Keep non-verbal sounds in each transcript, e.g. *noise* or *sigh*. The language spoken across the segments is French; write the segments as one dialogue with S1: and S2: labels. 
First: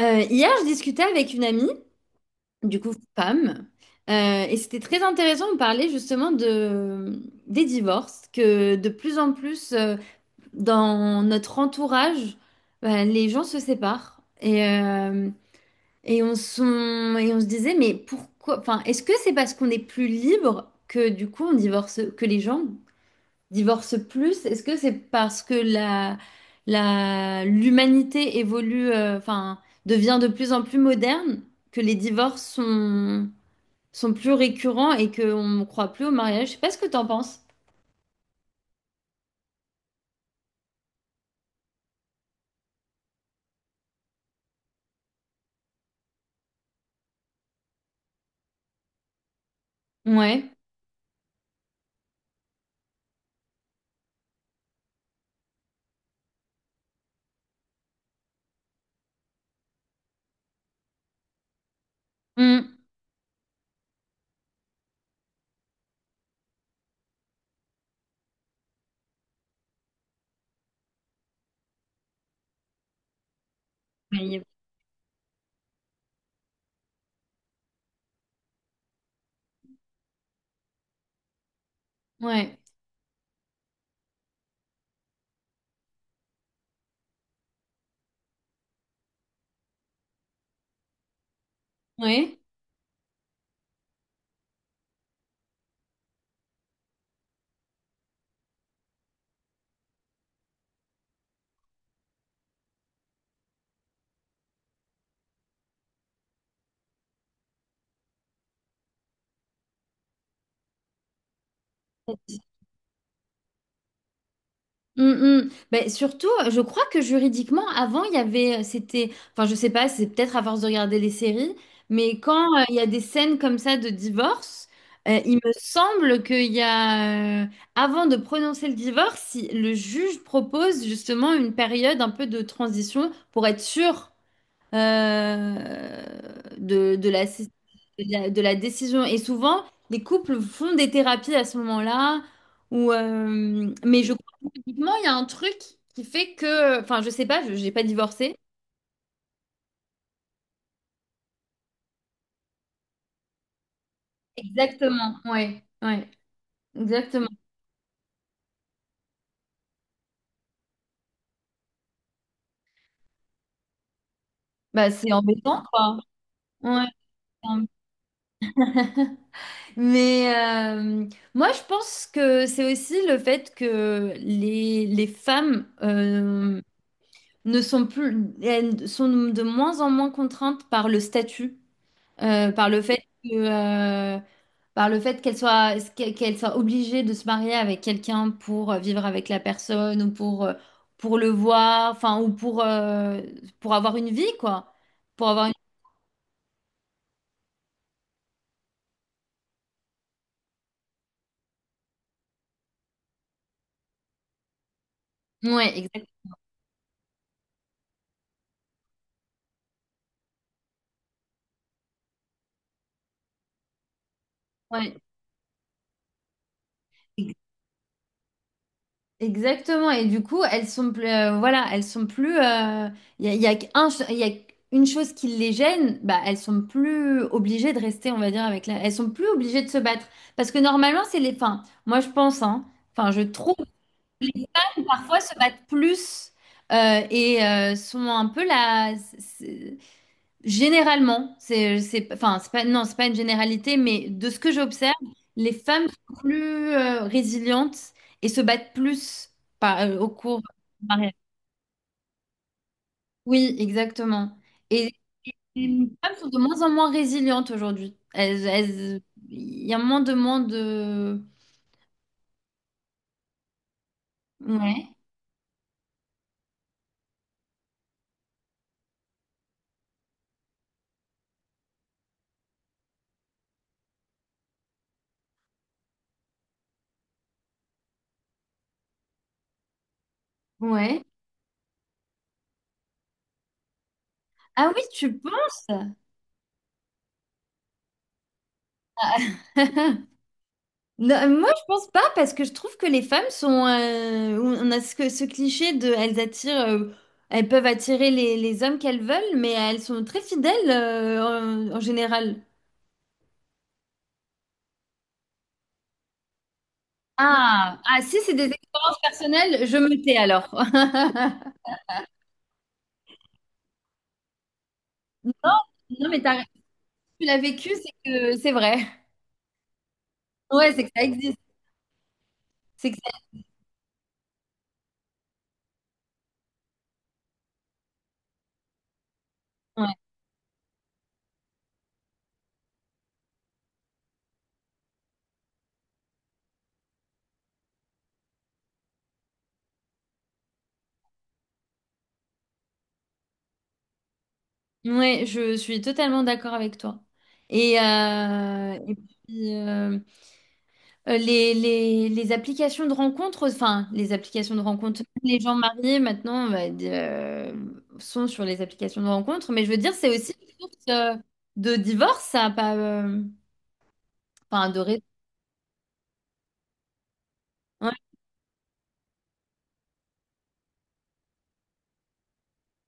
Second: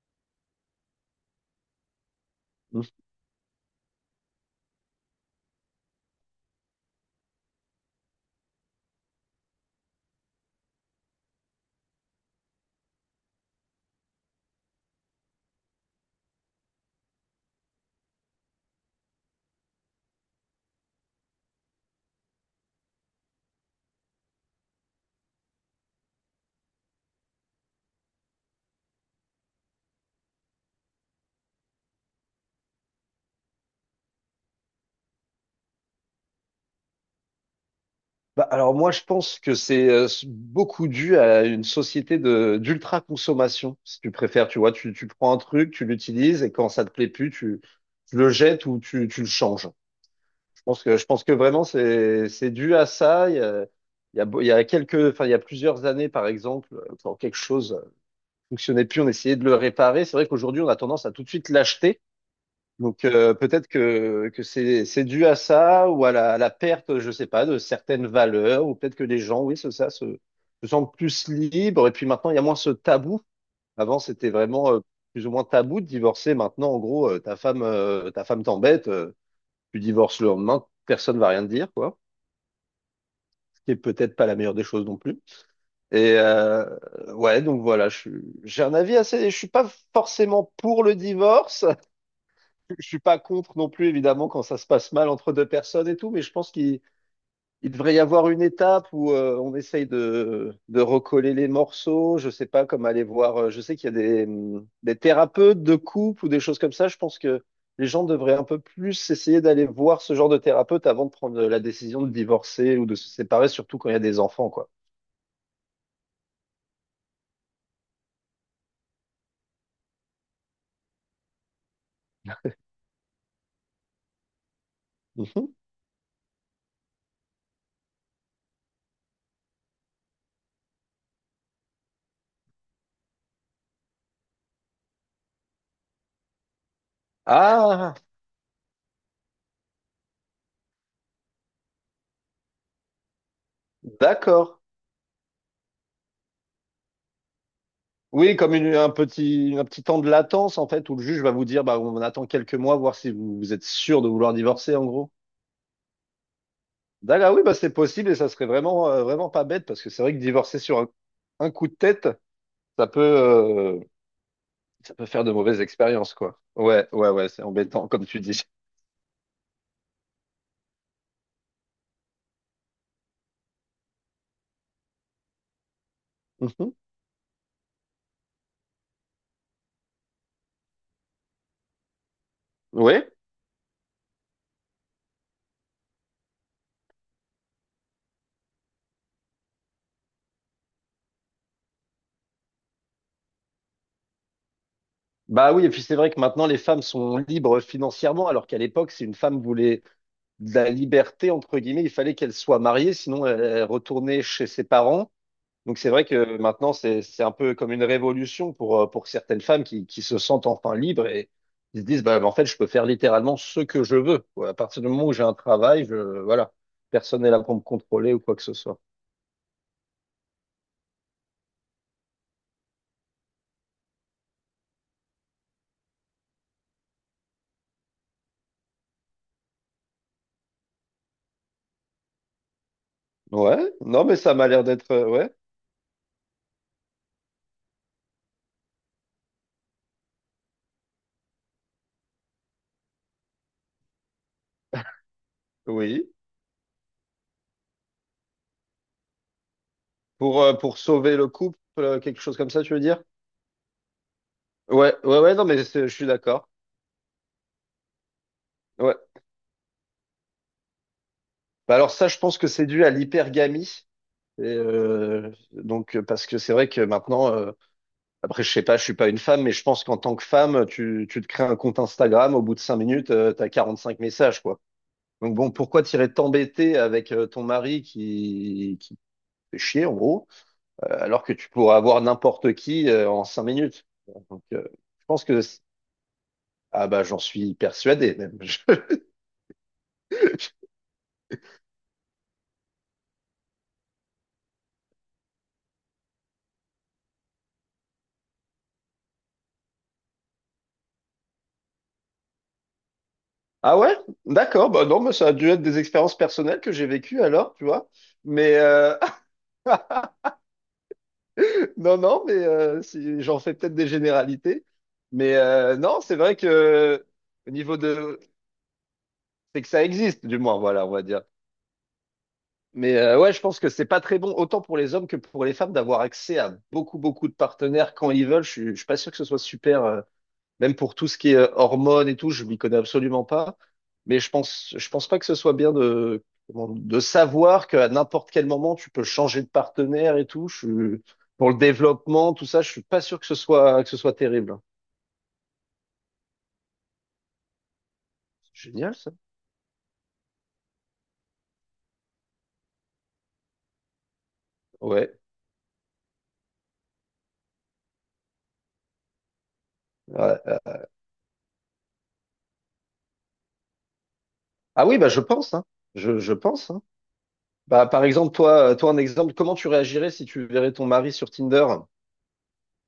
S1: Hier, je discutais avec une amie, du
S2: Mhm.
S1: coup femme, et c'était très intéressant. On parlait justement des divorces, que de plus en plus dans notre entourage, bah, les gens se séparent. Et on se disait, mais pourquoi? Enfin, est-ce que c'est parce qu'on est plus libre que du coup on divorce, que les gens divorcent plus, est-ce que c'est parce que l'humanité évolue, enfin, devient de plus en plus moderne, que les divorces sont plus récurrents et qu'on ne croit plus au mariage? Je sais pas ce que t'en penses.
S2: Bah, alors moi, je pense que c'est beaucoup dû à une société de d'ultra-consommation, si tu préfères. Tu vois, tu prends un truc, tu l'utilises et quand ça te plaît plus, tu le jettes ou tu le changes.
S1: Ouais.
S2: Je pense que vraiment, c'est dû à ça. Il y a quelques, enfin, il y a plusieurs années, par exemple, quand quelque chose fonctionnait plus, on essayait de le réparer. C'est vrai qu'aujourd'hui, on a tendance à tout de suite l'acheter.
S1: Mm.
S2: Donc peut-être que c'est dû à ça ou à à la perte, je sais pas, de certaines valeurs, ou peut-être que les gens, oui, c'est ça, se sentent plus libres. Et puis maintenant, il y a moins ce tabou. Avant, c'était vraiment plus ou moins tabou de divorcer. Maintenant, en gros, ta femme t'embête, tu divorces le lendemain, personne va rien te dire, quoi.
S1: Ouais.
S2: Ce qui est peut-être pas la meilleure des choses non plus. Et ouais, donc voilà, j'ai un avis assez. Je suis pas forcément pour le divorce.
S1: Ouais.
S2: Je suis pas contre non plus, évidemment, quand ça se passe mal entre deux personnes et tout, mais je pense qu'il il devrait y avoir une étape où on essaye de recoller les morceaux. Je sais pas comme aller voir. Je sais qu'il y a des thérapeutes de couple ou des choses comme ça. Je pense que les gens devraient un peu plus essayer d'aller voir ce genre de thérapeute avant de prendre la décision de divorcer ou de se séparer, surtout quand il y a des enfants, quoi.
S1: Mm, mm. Ben, surtout, je crois que juridiquement, avant, il y avait, c'était, enfin, je sais pas, c'est peut-être à force de regarder les séries, mais quand il y a des scènes comme ça de divorce, il me
S2: Mhm.
S1: semble qu'il y a, avant de prononcer le divorce, si le juge propose justement une période un peu de transition pour être sûr euh, de, de la, de
S2: Ah,
S1: de la décision. Et souvent, les couples font des thérapies à ce moment-là. Mais je crois que
S2: d'accord.
S1: typiquement, il y a un truc qui fait que... Enfin, je sais pas, je n'ai pas
S2: Oui,
S1: divorcé.
S2: comme un petit temps de latence, en fait, où le juge va vous dire, bah, on attend quelques mois, voir si vous êtes sûr de vouloir divorcer, en gros.
S1: Exactement, ouais, ouais,
S2: D'accord,
S1: exactement.
S2: ah oui, bah, c'est possible et ça serait vraiment, vraiment pas bête parce que c'est vrai que divorcer sur un coup de tête, ça peut, euh,
S1: Bah,
S2: ça peut
S1: c'est
S2: faire de mauvaises
S1: embêtant, quoi.
S2: expériences, quoi.
S1: Ouais.
S2: Ouais, ouais, ouais, c'est
S1: C'est embêtant.
S2: embêtant, comme tu dis.
S1: *laughs* Mais euh, moi, je pense que c'est aussi le fait que les femmes
S2: Mhm.
S1: ne sont plus, elles sont de moins en moins contraintes par le statut, euh, par le fait
S2: Oui.
S1: que, euh, par le fait qu'elles soient obligées de se marier avec quelqu'un pour vivre avec la personne ou pour le voir, enfin, ou pour avoir une vie, quoi. Pour avoir
S2: Bah oui, et puis c'est vrai que maintenant, les femmes sont libres financièrement, alors qu'à l'époque, si une femme voulait de la liberté, entre guillemets, il fallait qu'elle soit mariée, sinon elle retournait chez ses parents.
S1: une...
S2: Donc
S1: Ouais,
S2: c'est vrai que maintenant, c'est un peu comme une révolution pour certaines femmes qui se sentent enfin libres et qui se disent, bah, en fait, je peux faire littéralement ce que je veux, quoi. À partir du
S1: exactement.
S2: moment où j'ai un travail, je, voilà, personne n'est là pour me contrôler ou quoi que ce soit.
S1: Exactement. Et du coup, elles sont plus, voilà, elles sont plus. Il y a il y a une chose qui les gêne, bah, elles sont plus obligées de rester, on va dire, avec la. Elles sont plus obligées de se battre. Parce que normalement, c'est les. Enfin, moi, je pense, hein. Enfin, je trouve
S2: Ouais, non, mais
S1: que
S2: ça
S1: les
S2: m'a l'air
S1: femmes,
S2: d'être,
S1: parfois,
S2: ouais,
S1: se battent plus sont un peu la. Généralement, enfin, c'est pas, non, c'est pas une généralité, mais de ce que j'observe, les femmes
S2: oui.
S1: sont plus résilientes et se battent plus au cours
S2: Pour
S1: du mariage.
S2: sauver le couple, quelque chose comme ça, tu veux dire?
S1: Oui, exactement. Et,
S2: Ouais, ouais, ouais, non, mais
S1: et les
S2: je suis
S1: femmes sont de
S2: d'accord.
S1: moins en moins résilientes aujourd'hui.
S2: Ouais.
S1: Il y a moins de...
S2: Bah alors ça, je pense que c'est dû à l'hypergamie. Et,
S1: Ouais,
S2: donc, parce que c'est vrai que maintenant, après, je sais pas, je suis pas une femme, mais je pense qu'en tant que femme, tu te crées un compte Instagram, au bout de 5 minutes, t'as 5 messages, quoi. Donc bon, pourquoi t'irais t'embêter avec ton mari qui te fait chier, en gros,
S1: ouais.
S2: alors que tu pourrais avoir n'importe qui en 5 minutes. Donc,
S1: Ah oui,
S2: je
S1: tu
S2: pense que...
S1: penses?
S2: Ah bah, j'en suis persuadé, même. *laughs* Je-
S1: *laughs* Non, moi, je pense pas parce que je trouve que les femmes sont. On a ce, que- ce cliché de. Elles attirent. Elles peuvent attirer les hommes qu'elles veulent, mais elles sont très fidèles en général.
S2: Ah ouais? D'accord, bah non, mais ça a dû être des expériences personnelles que j'ai vécues alors, tu
S1: Ah,
S2: vois.
S1: ah, si c'est des
S2: Mais...
S1: expériences personnelles, je
S2: *laughs*
S1: me tais alors. *laughs*
S2: Non, non, mais j'en fais peut-être des généralités.
S1: Non,
S2: Mais non,
S1: non,
S2: c'est
S1: mais
S2: vrai que
S1: tu l'as
S2: au
S1: vécu,
S2: niveau
S1: c'est
S2: de...
S1: que c'est vrai.
S2: C'est que ça existe, du moins,
S1: Ouais, c'est
S2: voilà,
S1: que
S2: on
S1: ça
S2: va dire.
S1: existe. C'est
S2: Mais
S1: que
S2: ouais, je pense que c'est pas très bon, autant pour les hommes que pour les femmes, d'avoir accès à beaucoup, beaucoup de partenaires quand ils veulent. Je suis pas sûr que ce soit super.
S1: ouais.
S2: Même pour tout ce qui est hormones et tout, je m'y connais absolument pas. Mais je pense pas que ce soit bien de, de savoir qu'à n'importe quel moment, tu peux changer de partenaire et tout. Pour le développement, tout ça, je suis pas sûr que ce soit terrible.
S1: Ouais, je suis totalement d'accord avec toi. Et, euh,
S2: Génial,
S1: et
S2: ça.
S1: puis, euh, les applications de rencontres, enfin, les applications de rencontres,
S2: Ouais.
S1: les gens mariés maintenant sont sur les applications de rencontres, mais je veux dire, c'est aussi une
S2: Ouais.
S1: source de divorce, ça, pas, enfin, de
S2: Ah oui,
S1: ré-
S2: bah, je pense, hein. Je pense, hein. Bah,
S1: ouais.
S2: par exemple, toi, toi, un exemple, comment tu réagirais si tu verrais ton mari sur Tinder?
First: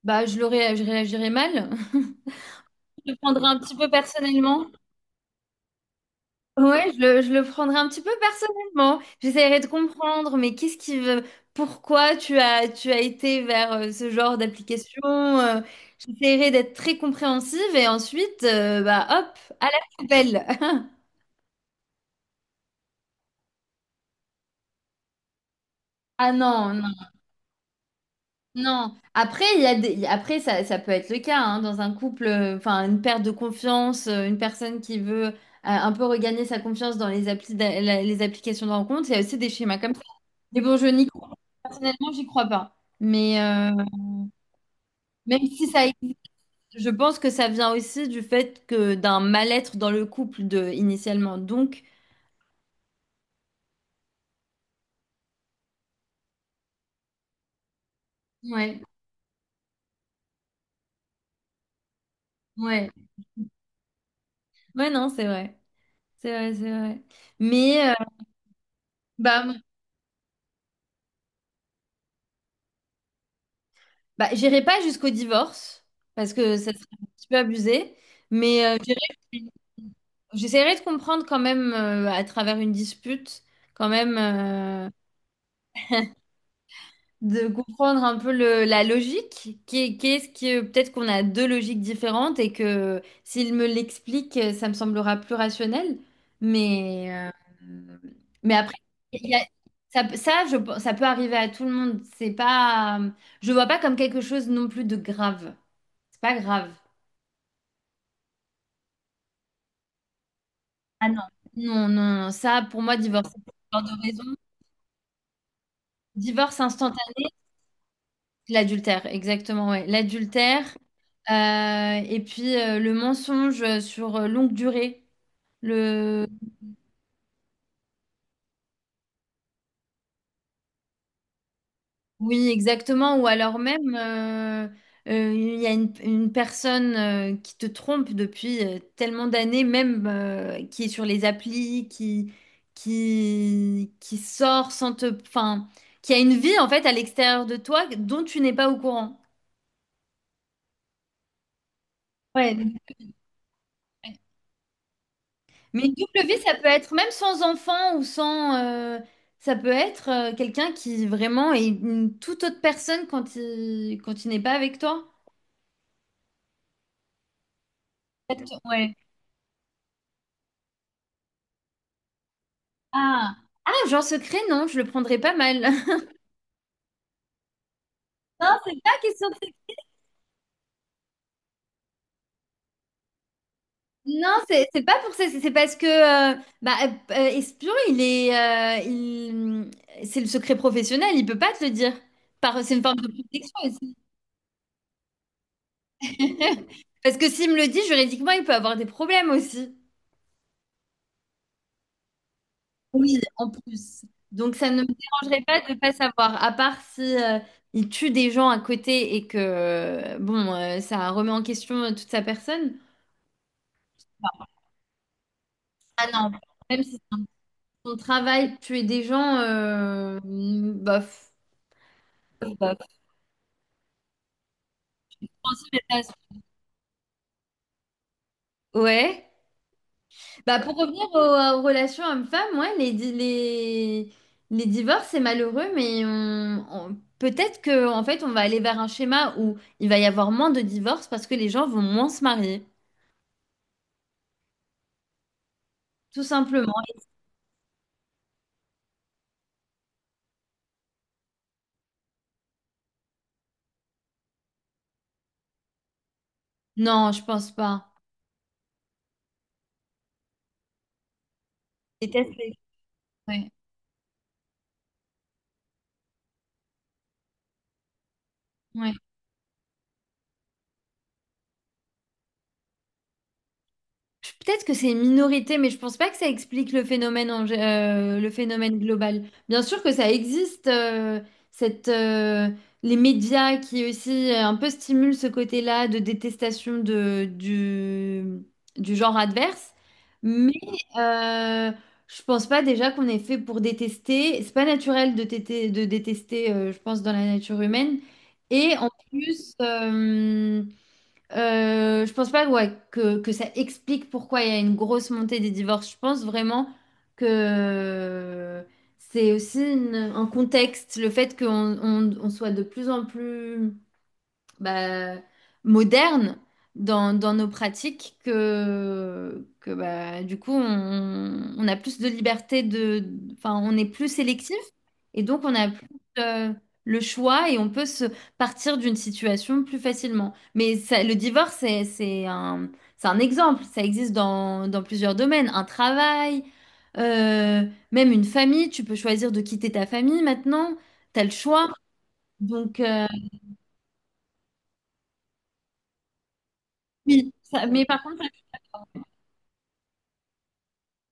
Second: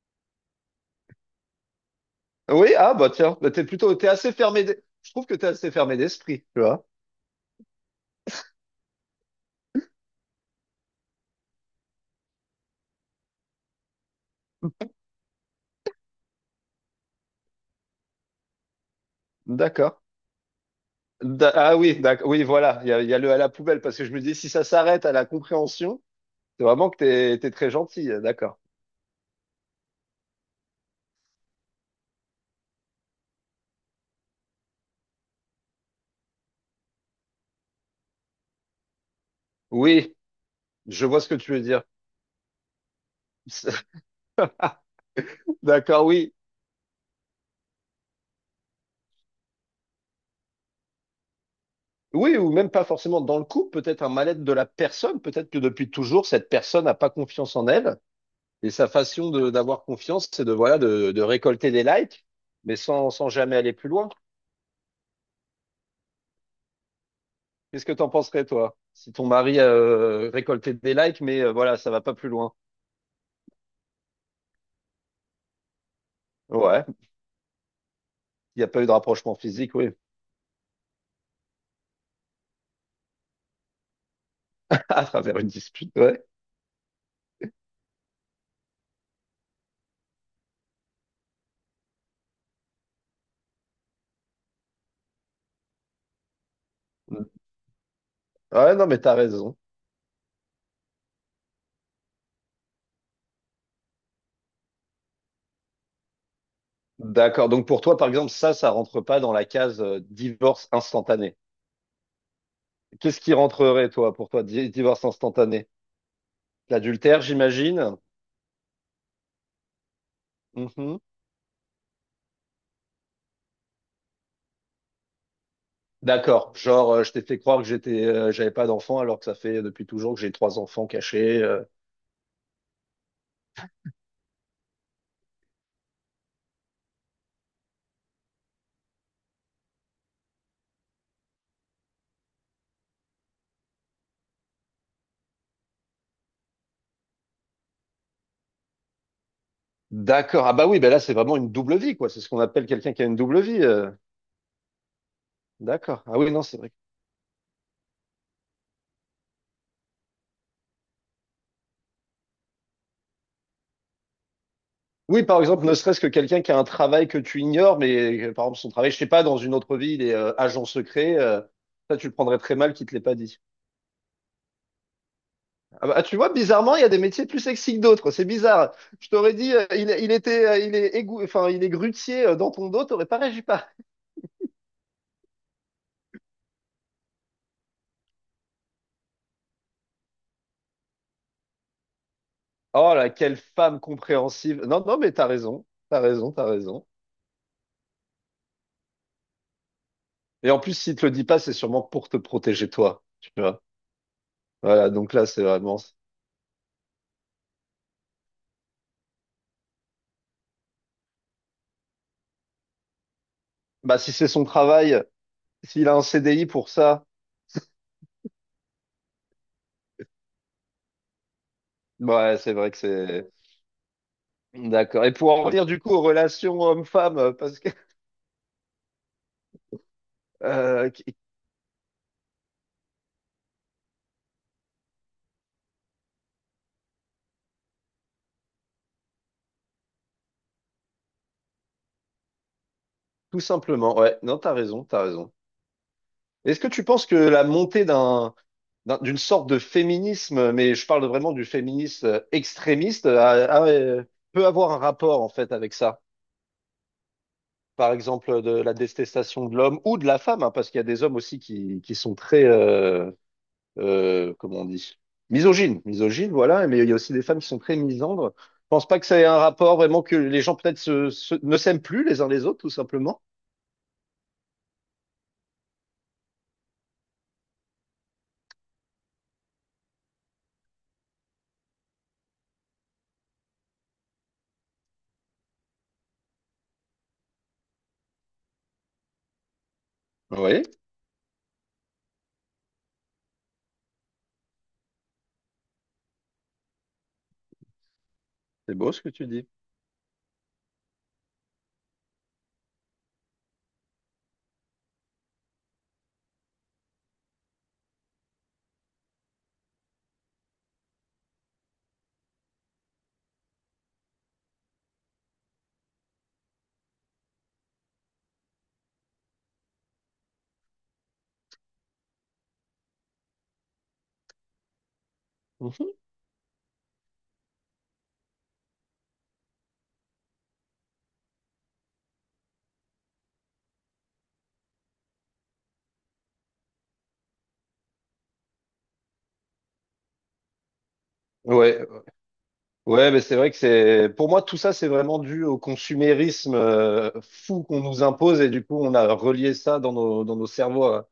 S1: Bah, je réagirais mal, *laughs*
S2: Oui, ah,
S1: je
S2: bah,
S1: le
S2: tiens,
S1: prendrais
S2: bah,
S1: un petit peu
S2: t'es assez fermé,
S1: personnellement.
S2: je trouve que t'es assez fermé d'esprit, tu vois.
S1: Ouais, je le prendrai un petit peu personnellement. J'essaierai de comprendre, mais qu'est-ce qui veut, pourquoi tu as été vers ce genre d'application? J'essaierai d'être très compréhensive et ensuite, bah hop, à la
S2: D'accord.
S1: poubelle. *laughs*
S2: Ah oui, oui, voilà, il y a le à la poubelle, parce que je me dis, si ça s'arrête à la compréhension,
S1: Ah
S2: c'est
S1: non,
S2: vraiment
S1: non,
S2: que t'es très gentil, d'accord.
S1: non. Après, il y a des... Après ça, ça peut être le cas hein, dans un couple, enfin une perte de confiance, une personne qui veut un peu regagner sa confiance dans les applis les applications de rencontre. Il y a aussi des schémas comme ça.
S2: Oui,
S1: Mais bon, je n'y
S2: je vois
S1: crois,
S2: ce que tu veux dire.
S1: personnellement, j'y crois pas. Mais, même
S2: *laughs*
S1: si ça
S2: D'accord,
S1: existe,
S2: oui.
S1: je pense que ça vient aussi du fait que d'un mal-être dans le couple de, initialement. Donc,
S2: Oui, ou même pas forcément dans le couple, peut-être un mal-être de la personne, peut-être que depuis toujours, cette personne n'a pas confiance en elle, et
S1: ouais,
S2: sa façon d'avoir confiance, c'est de, voilà, de récolter des likes, mais
S1: ouais,
S2: sans, sans jamais aller plus loin.
S1: ouais, non, c'est vrai, c'est vrai, c'est vrai.
S2: Qu'est-ce
S1: Mais
S2: que t'en penserais, toi, si ton
S1: bah,
S2: mari récoltait des likes, mais voilà, ça va pas plus loin?
S1: bah, j'irai pas jusqu'au divorce parce que ça serait
S2: Ouais,
S1: un petit peu abusé.
S2: il
S1: Mais
S2: n'y a pas eu de rapprochement physique, oui,
S1: j'essaierai de comprendre quand même à travers une dispute, quand même.
S2: *laughs* à travers une dispute, ouais.
S1: De comprendre un peu le- la logique, qui, qu'est-ce que peut-être qu'on a deux logiques différentes et que s'il me l'explique, ça me semblera plus rationnel. Mais, euh, mais après,
S2: Ouais, non, mais t'as
S1: il y a-
S2: raison.
S1: ça, ça, ça peut arriver à tout le monde. C'est pas, Je vois pas comme quelque chose non plus de grave. C'est pas grave.
S2: D'accord. Donc pour toi, par exemple, ça rentre pas dans la case divorce
S1: Ah non.
S2: instantané.
S1: Non, non, non. Ça, pour moi,
S2: Qu'est-ce
S1: divorce,
S2: qui
S1: c'est une histoire
S2: rentrerait,
S1: de
S2: toi,
S1: raison.
S2: pour toi, divorce instantané?
S1: Divorce
S2: L'adultère,
S1: instantané.
S2: j'imagine?
S1: L'adultère, exactement, ouais. L'adultère,
S2: Mhm.
S1: et puis le mensonge sur longue durée. Le...
S2: D'accord. Genre, je t'ai fait croire que j'étais, j'avais pas d'enfant alors que ça fait depuis toujours que j'ai 3 enfants cachés.
S1: Oui, exactement. Ou alors même, il y a une personne qui te trompe depuis tellement d'années, même qui est sur les applis, qui sort sans te... Enfin, qui a une vie en fait à l'extérieur de toi dont tu n'es pas au courant.
S2: D'accord. Ah bah oui, bah là, c'est vraiment une double vie, quoi. C'est ce qu'on
S1: Ouais.
S2: appelle quelqu'un qui a une double vie.
S1: Mais une
S2: D'accord. Ah
S1: double
S2: oui,
S1: vie,
S2: non,
S1: ça
S2: c'est
S1: peut
S2: vrai.
S1: être même sans enfant ou sans... ça peut être quelqu'un qui vraiment est une toute autre personne quand il n'est pas avec toi.
S2: Oui, par exemple, ne serait-ce que quelqu'un qui a un travail que tu ignores, mais
S1: En fait,
S2: par exemple son travail,
S1: ouais.
S2: je sais pas, dans une autre ville et agent secret, ça tu le prendrais très mal qu'il te l'ait pas
S1: Ah.
S2: dit.
S1: Ah, genre secret, non, je le prendrais pas mal.
S2: Ah bah,
S1: *laughs*
S2: tu vois, bizarrement, il y a des métiers plus sexy que d'autres. C'est
S1: Non, c'est
S2: bizarre.
S1: pas
S2: Je
S1: question de...
S2: t'aurais dit,
S1: secret.
S2: il était, enfin, il est grutier dans ton dos, t'aurais pas réagi pas.
S1: Non, c'est pas pour ça. C'est parce que bah, espion, c'est le secret professionnel. Il peut pas te le dire. Par, c'est une
S2: Oh
S1: forme de
S2: là, quelle
S1: protection
S2: femme
S1: aussi.
S2: compréhensive. Non, non, mais t'as raison, t'as raison, t'as
S1: *laughs*
S2: raison.
S1: Parce que s'il me le dit, juridiquement, il peut avoir des problèmes aussi.
S2: Et en plus, s'il te le dit pas, c'est sûrement pour te protéger toi.
S1: Oui,
S2: Tu
S1: en
S2: vois.
S1: plus. Donc ça ne me
S2: Voilà, donc là, c'est
S1: dérangerait pas de
S2: vraiment.
S1: pas savoir, à part si il tue des gens à côté et que bon, ça remet en question toute sa personne.
S2: Bah, si c'est son travail, s'il a un
S1: Ah non,
S2: CDI pour
S1: même si
S2: ça.
S1: son travail, tuer des gens, bof.
S2: Ouais, c'est vrai que
S1: Bof.
S2: c'est d'accord. Et
S1: Je
S2: pour en
S1: pense
S2: revenir
S1: que
S2: du coup
S1: c'est
S2: aux
S1: ça.
S2: relations homme-femme, parce que
S1: Ouais. Bah pour revenir aux,
S2: qui-
S1: aux relations hommes-femmes, ouais, les divorces, c'est malheureux, mais peut-être que en fait on va aller vers un schéma où il va y avoir moins de divorces parce que les gens vont moins se marier.
S2: tout simplement, ouais, non, t'as raison, t'as raison.
S1: Tout
S2: Est-ce que
S1: simplement.
S2: tu penses que la montée d'une sorte de féminisme, mais je parle vraiment du féminisme extrémiste, a- euh, peut avoir un rapport en fait avec ça?
S1: Non, je pense pas.
S2: Par exemple, de la détestation de l'homme ou de la femme, hein, parce qu'il y a des hommes aussi qui sont
S1: Déteste
S2: très,
S1: les... Oui,
S2: comment on dit, misogynes, voilà, mais il y a aussi des femmes qui sont très misandres. Je pense pas que ça ait un rapport vraiment que les gens peut-être ne s'aiment plus les uns les autres, tout simplement.
S1: Peut-être que c'est une minorité, mais je pense pas que ça explique le phénomène, le phénomène global. Bien sûr que ça existe, cette, euh, les médias qui aussi un peu stimulent ce côté-là de détestation du genre adverse, mais
S2: Oui,
S1: euh, je pense pas déjà qu'on est fait pour détester. C'est pas naturel de, de détester, je pense, dans la nature humaine.
S2: c'est
S1: Et en
S2: beau ce que tu dis.
S1: plus, je pense pas ouais, que ça explique pourquoi il y a une grosse montée des divorces. Je pense vraiment que c'est aussi un contexte, le fait qu'on on soit de plus en plus bah, moderne dans nos pratiques que bah, du coup, on a plus de liberté de, enfin, on est plus sélectif et donc on a plus
S2: Mhm.
S1: euh, le choix et on peut se partir d'une situation plus facilement. Mais le divorce, c'est un exemple. Ça existe dans plusieurs domaines. Un travail, euh, même une famille. Tu peux choisir de quitter ta famille maintenant. Tu as le choix.
S2: Ouais,
S1: Donc,
S2: ouais, mais c'est vrai que c'est, pour moi, tout ça, c'est vraiment dû au consumérisme
S1: oui,
S2: fou qu'on
S1: mais par
S2: nous
S1: contre,
S2: impose et du coup, on a relié ça dans dans nos cerveaux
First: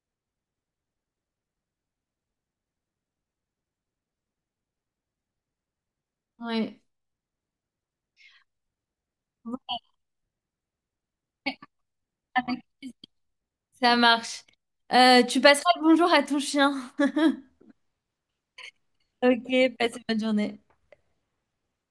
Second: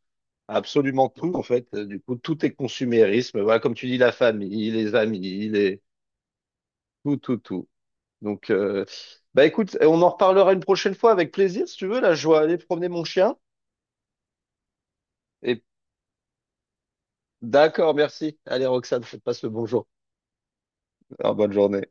S2: à absolument tout, en fait. Du coup, tout est consumérisme. Voilà, comme tu dis, la famille, les amis,
S1: ouais.
S2: tout, tout, tout. Donc, bah écoute, on en reparlera une prochaine fois avec plaisir, si tu veux. Là, je dois aller
S1: Voilà,
S2: promener mon chien.
S1: ça marche. Tu
S2: Et
S1: passeras le bonjour à ton chien. *laughs*
S2: d'accord, merci. Allez, Roxane, passe le
S1: Ok,
S2: bonjour.
S1: passe une bonne journée.
S2: Alors, bonne journée.